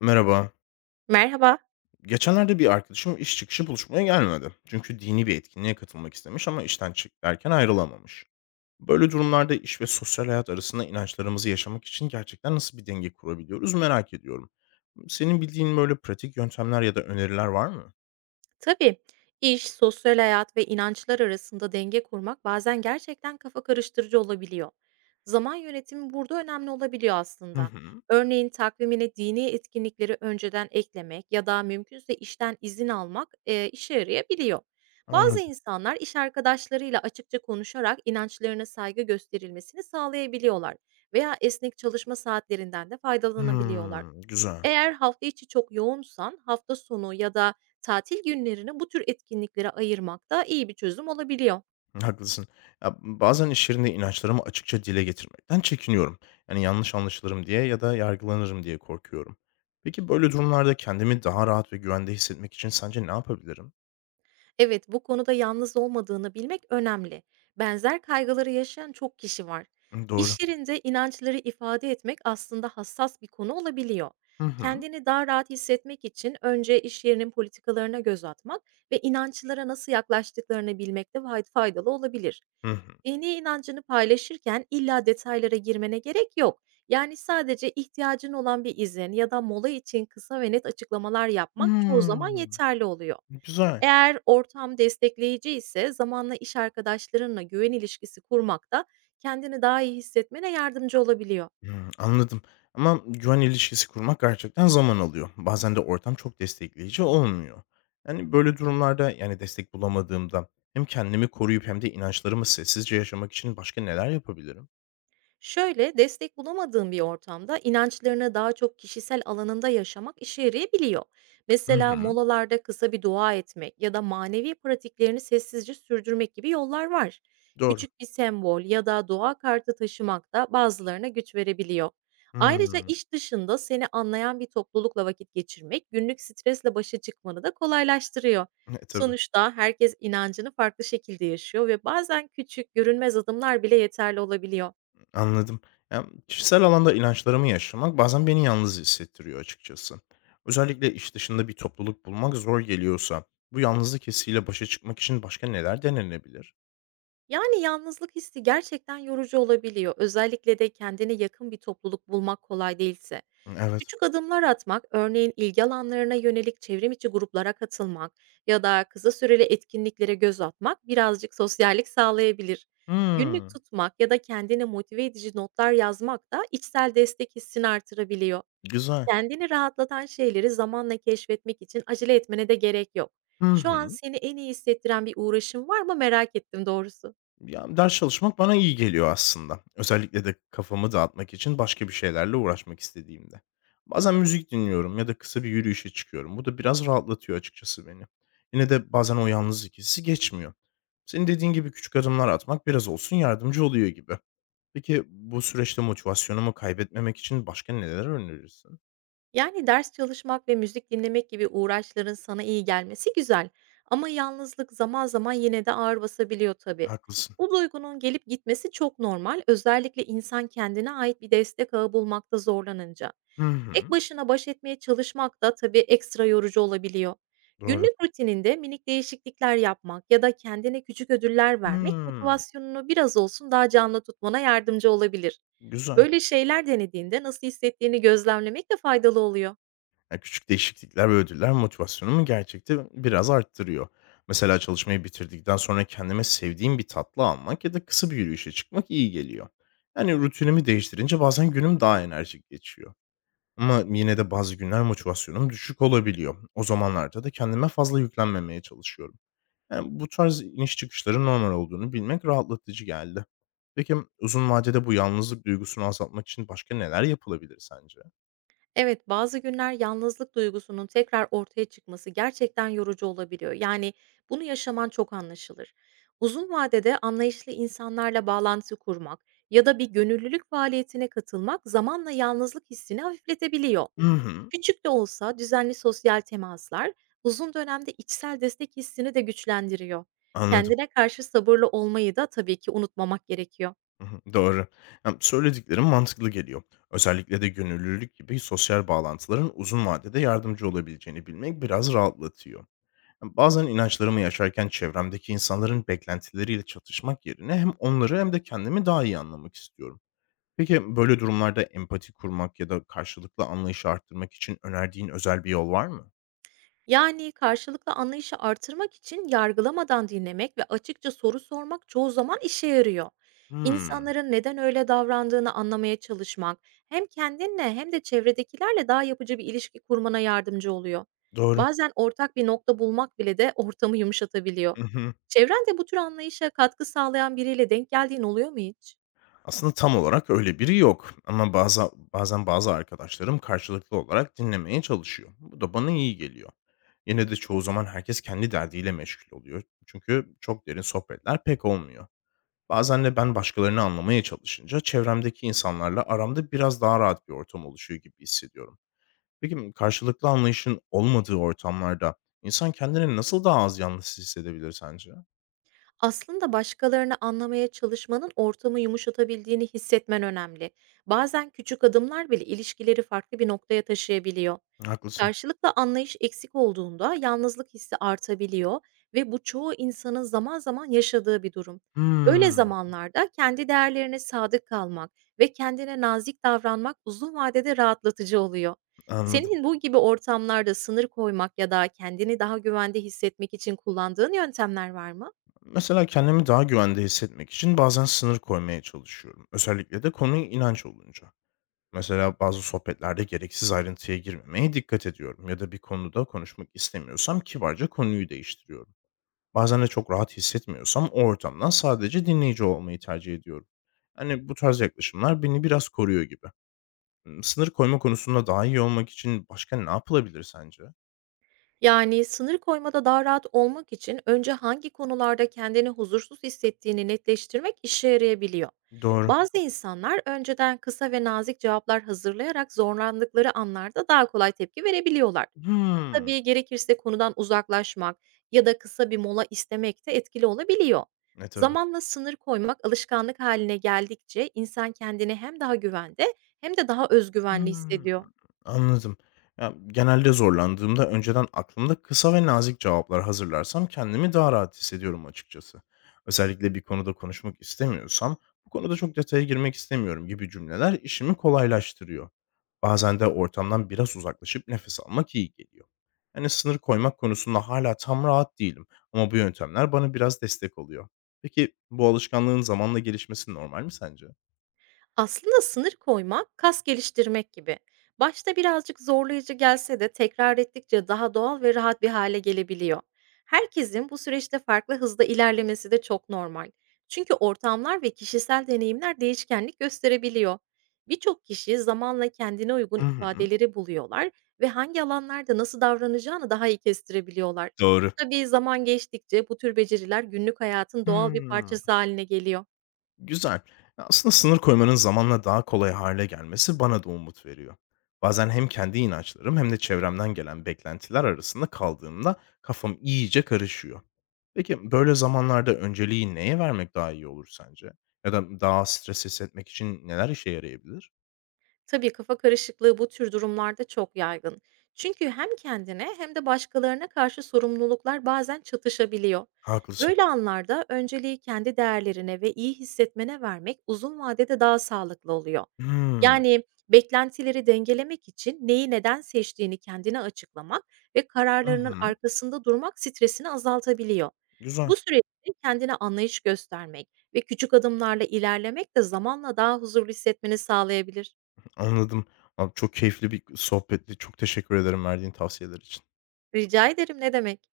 Merhaba. Merhaba. Geçenlerde bir arkadaşım iş çıkışı buluşmaya gelmedi. Çünkü dini bir etkinliğe katılmak istemiş ama işten çık derken ayrılamamış. Böyle durumlarda iş ve sosyal hayat arasında inançlarımızı yaşamak için gerçekten nasıl bir denge kurabiliyoruz merak ediyorum. Senin bildiğin böyle pratik yöntemler ya da öneriler var mı? Tabii, iş, sosyal hayat ve inançlar arasında denge kurmak bazen gerçekten kafa karıştırıcı olabiliyor. Zaman yönetimi burada önemli olabiliyor Hı aslında. hı. Örneğin takvimine dini etkinlikleri önceden eklemek ya da mümkünse işten izin almak işe yarayabiliyor. Bazı Anladım. insanlar iş arkadaşlarıyla açıkça konuşarak inançlarına saygı gösterilmesini sağlayabiliyorlar veya esnek çalışma saatlerinden de faydalanabiliyorlar. Hmm, güzel. Eğer hafta içi çok yoğunsan hafta sonu ya da tatil günlerini bu tür etkinliklere ayırmak da iyi bir çözüm olabiliyor. Haklısın. Ya, bazen iş yerinde inançlarımı açıkça dile getirmekten çekiniyorum. Yani yanlış anlaşılırım diye ya da yargılanırım diye korkuyorum. Peki böyle durumlarda kendimi daha rahat ve güvende hissetmek için sence ne yapabilirim? Evet, bu konuda yalnız olmadığını bilmek önemli. Benzer kaygıları yaşayan çok kişi var. Hı, doğru. İş yerinde inançları ifade etmek aslında hassas bir konu olabiliyor. Hı hı. Kendini daha rahat hissetmek için önce iş yerinin politikalarına göz atmak ve inançlara nasıl yaklaştıklarını bilmek de faydalı olabilir. Hı hı. Dini inancını paylaşırken illa detaylara girmene gerek yok. Yani sadece ihtiyacın olan bir izin ya da mola için kısa ve net açıklamalar yapmak çoğu zaman Hmm, yeterli oluyor. güzel. Eğer ortam destekleyici ise, zamanla iş arkadaşlarınla güven ilişkisi kurmak da kendini daha iyi hissetmene yardımcı olabiliyor. Hmm, anladım. Ama güven ilişkisi kurmak gerçekten zaman alıyor. Bazen de ortam çok destekleyici olmuyor. Yani böyle durumlarda yani destek bulamadığımda hem kendimi koruyup hem de inançlarımı sessizce yaşamak için başka neler yapabilirim? Şöyle, destek bulamadığın bir ortamda inançlarını daha çok kişisel alanında yaşamak işe yarayabiliyor. Hı Mesela hı. molalarda kısa bir dua etmek ya da manevi pratiklerini sessizce sürdürmek gibi yollar var. Doğru. Küçük bir sembol ya da dua kartı taşımak da bazılarına güç verebiliyor. Ayrıca Hımm. iş dışında seni anlayan bir toplulukla vakit geçirmek günlük stresle başa çıkmanı da kolaylaştırıyor. E, tabii. Sonuçta herkes inancını farklı şekilde yaşıyor ve bazen küçük, görünmez adımlar bile yeterli olabiliyor. Anladım. Ya, kişisel alanda inançlarımı yaşamak bazen beni yalnız hissettiriyor açıkçası. Özellikle iş dışında bir topluluk bulmak zor geliyorsa bu yalnızlık hissiyle başa çıkmak için başka neler denenebilir? Yani, yalnızlık hissi gerçekten yorucu olabiliyor. Özellikle de kendine yakın bir topluluk bulmak kolay değilse. Evet. Küçük adımlar atmak, örneğin ilgi alanlarına yönelik çevrim içi gruplara katılmak ya da kısa süreli etkinliklere göz atmak birazcık sosyallik sağlayabilir. Günlük Hımm. tutmak ya da kendine motive edici notlar yazmak da içsel destek hissini artırabiliyor. Güzel. Kendini rahatlatan şeyleri zamanla keşfetmek için acele etmene de gerek yok. Hı Şu an hı. seni en iyi hissettiren bir uğraşın var mı merak ettim doğrusu. Ya, ders çalışmak bana iyi geliyor aslında. Özellikle de kafamı dağıtmak için başka bir şeylerle uğraşmak istediğimde. Bazen müzik dinliyorum ya da kısa bir yürüyüşe çıkıyorum. Bu da biraz rahatlatıyor açıkçası beni. Yine de bazen o yalnızlık hissi geçmiyor. Senin dediğin gibi küçük adımlar atmak biraz olsun yardımcı oluyor gibi. Peki bu süreçte motivasyonumu kaybetmemek için başka neler önerirsin? Yani ders çalışmak ve müzik dinlemek gibi uğraşların sana iyi gelmesi güzel. Ama yalnızlık zaman zaman yine de ağır basabiliyor tabii. Haklısın. Bu duygunun gelip gitmesi çok normal, özellikle insan kendine ait bir destek ağı bulmakta zorlanınca. Hı Tek hı. başına baş etmeye çalışmak da tabii ekstra yorucu olabiliyor. Doğru. Günlük rutininde minik değişiklikler yapmak ya da kendine küçük ödüller vermek Hımm. motivasyonunu biraz olsun daha canlı tutmana yardımcı olabilir. Güzel. Böyle şeyler denediğinde nasıl hissettiğini gözlemlemek de faydalı oluyor. Ya, küçük değişiklikler ve ödüller motivasyonumu gerçekten biraz arttırıyor. Mesela çalışmayı bitirdikten sonra kendime sevdiğim bir tatlı almak ya da kısa bir yürüyüşe çıkmak iyi geliyor. Yani rutinimi değiştirince bazen günüm daha enerjik geçiyor. Ama yine de bazı günler motivasyonum düşük olabiliyor. O zamanlarda da kendime fazla yüklenmemeye çalışıyorum. Yani bu tarz iniş çıkışların normal olduğunu bilmek rahatlatıcı geldi. Peki uzun vadede bu yalnızlık duygusunu azaltmak için başka neler yapılabilir sence? Evet, bazı günler yalnızlık duygusunun tekrar ortaya çıkması gerçekten yorucu olabiliyor. Yani bunu yaşaman çok anlaşılır. Uzun vadede anlayışlı insanlarla bağlantı kurmak ya da bir gönüllülük faaliyetine katılmak zamanla yalnızlık hissini hafifletebiliyor. Hı hı. Küçük de olsa düzenli sosyal temaslar uzun dönemde içsel destek hissini de güçlendiriyor. Anladım. Kendine karşı sabırlı olmayı da tabii ki unutmamak gerekiyor. Hı hı, doğru. Hem söylediklerim mantıklı geliyor. Özellikle de gönüllülük gibi sosyal bağlantıların uzun vadede yardımcı olabileceğini bilmek biraz rahatlatıyor. Hem bazen inançlarımı yaşarken çevremdeki insanların beklentileriyle çatışmak yerine hem onları hem de kendimi daha iyi anlamak istiyorum. Peki böyle durumlarda empati kurmak ya da karşılıklı anlayışı arttırmak için önerdiğin özel bir yol var mı? Yani, karşılıklı anlayışı artırmak için yargılamadan dinlemek ve açıkça soru sormak çoğu zaman işe yarıyor. Hmm, İnsanların neden öyle davrandığını anlamaya çalışmak, hem kendinle hem de çevredekilerle daha yapıcı bir ilişki kurmana yardımcı oluyor. doğru. Bazen ortak bir nokta bulmak bile de ortamı yumuşatabiliyor. Çevrende bu tür anlayışa katkı sağlayan biriyle denk geldiğin oluyor mu hiç? Aslında tam olarak öyle biri yok ama bazen bazı arkadaşlarım karşılıklı olarak dinlemeye çalışıyor. Bu da bana iyi geliyor. Yine de çoğu zaman herkes kendi derdiyle meşgul oluyor. Çünkü çok derin sohbetler pek olmuyor. Bazen de ben başkalarını anlamaya çalışınca çevremdeki insanlarla aramda biraz daha rahat bir ortam oluşuyor gibi hissediyorum. Peki karşılıklı anlayışın olmadığı ortamlarda insan kendini nasıl daha az yalnız hissedebilir sence? Aslında başkalarını anlamaya çalışmanın ortamı yumuşatabildiğini hissetmen önemli. Bazen küçük adımlar bile ilişkileri farklı bir noktaya taşıyabiliyor. Haklısın. Karşılıklı anlayış eksik olduğunda yalnızlık hissi artabiliyor ve bu çoğu insanın zaman zaman yaşadığı bir durum. Böyle Hmm, zamanlarda kendi değerlerine sadık kalmak ve kendine nazik davranmak uzun vadede rahatlatıcı oluyor. anladım. Senin bu gibi ortamlarda sınır koymak ya da kendini daha güvende hissetmek için kullandığın yöntemler var mı? Mesela kendimi daha güvende hissetmek için bazen sınır koymaya çalışıyorum. Özellikle de konu inanç olunca. Mesela bazı sohbetlerde gereksiz ayrıntıya girmemeye dikkat ediyorum ya da bir konuda konuşmak istemiyorsam kibarca konuyu değiştiriyorum. Bazen de çok rahat hissetmiyorsam o ortamdan sadece dinleyici olmayı tercih ediyorum. Yani bu tarz yaklaşımlar beni biraz koruyor gibi. Hmm, sınır koyma konusunda daha iyi olmak için başka ne yapılabilir sence? Yani sınır koymada daha rahat olmak için önce hangi konularda kendini huzursuz hissettiğini netleştirmek işe yarayabiliyor. Doğru. Bazı insanlar önceden kısa ve nazik cevaplar hazırlayarak zorlandıkları anlarda daha kolay tepki verebiliyorlar. Hmm. Tabii gerekirse konudan uzaklaşmak ya da kısa bir mola istemek de etkili olabiliyor. E tabii. Zamanla sınır koymak alışkanlık haline geldikçe insan kendini hem daha güvende hem de daha özgüvenli Hımm. hissediyor. Anladım. Ya, genelde zorlandığımda önceden aklımda kısa ve nazik cevaplar hazırlarsam kendimi daha rahat hissediyorum açıkçası. Özellikle bir konuda konuşmak istemiyorsam, "Bu konuda çok detaya girmek istemiyorum." gibi cümleler işimi kolaylaştırıyor. Bazen de ortamdan biraz uzaklaşıp nefes almak iyi geliyor. Yani sınır koymak konusunda hala tam rahat değilim ama bu yöntemler bana biraz destek oluyor. Peki bu alışkanlığın zamanla gelişmesi normal mi sence? Aslında sınır koymak kas geliştirmek gibi. Başta birazcık zorlayıcı gelse de tekrar ettikçe daha doğal ve rahat bir hale gelebiliyor. Herkesin bu süreçte farklı hızda ilerlemesi de çok normal. Çünkü ortamlar ve kişisel deneyimler değişkenlik gösterebiliyor. Birçok kişi zamanla kendine uygun Hı hı. ifadeleri buluyorlar ve hangi alanlarda nasıl davranacağını daha iyi kestirebiliyorlar. Doğru. Tabii zaman geçtikçe bu tür beceriler günlük hayatın doğal bir Hıı. parçası haline geliyor. Güzel. Aslında sınır koymanın zamanla daha kolay hale gelmesi bana da umut veriyor. Bazen hem kendi inançlarım hem de çevremden gelen beklentiler arasında kaldığımda kafam iyice karışıyor. Peki böyle zamanlarda önceliği neye vermek daha iyi olur sence? Ya da daha az stres hissetmek için neler işe yarayabilir? Tabii kafa karışıklığı bu tür durumlarda çok yaygın. Çünkü hem kendine hem de başkalarına karşı sorumluluklar bazen çatışabiliyor. Haklısın. Böyle anlarda önceliği kendi değerlerine ve iyi hissetmene vermek uzun vadede daha sağlıklı oluyor. Hımm. Yani beklentileri dengelemek için neyi neden seçtiğini kendine açıklamak ve Hı kararlarının hı. arkasında durmak stresini azaltabiliyor. Güzel. Bu süreçte kendine anlayış göstermek ve küçük adımlarla ilerlemek de zamanla daha huzurlu hissetmeni sağlayabilir. Anladım. Abi, çok keyifli bir sohbetti. Çok teşekkür ederim verdiğin tavsiyeler için. Rica ederim, ne demek.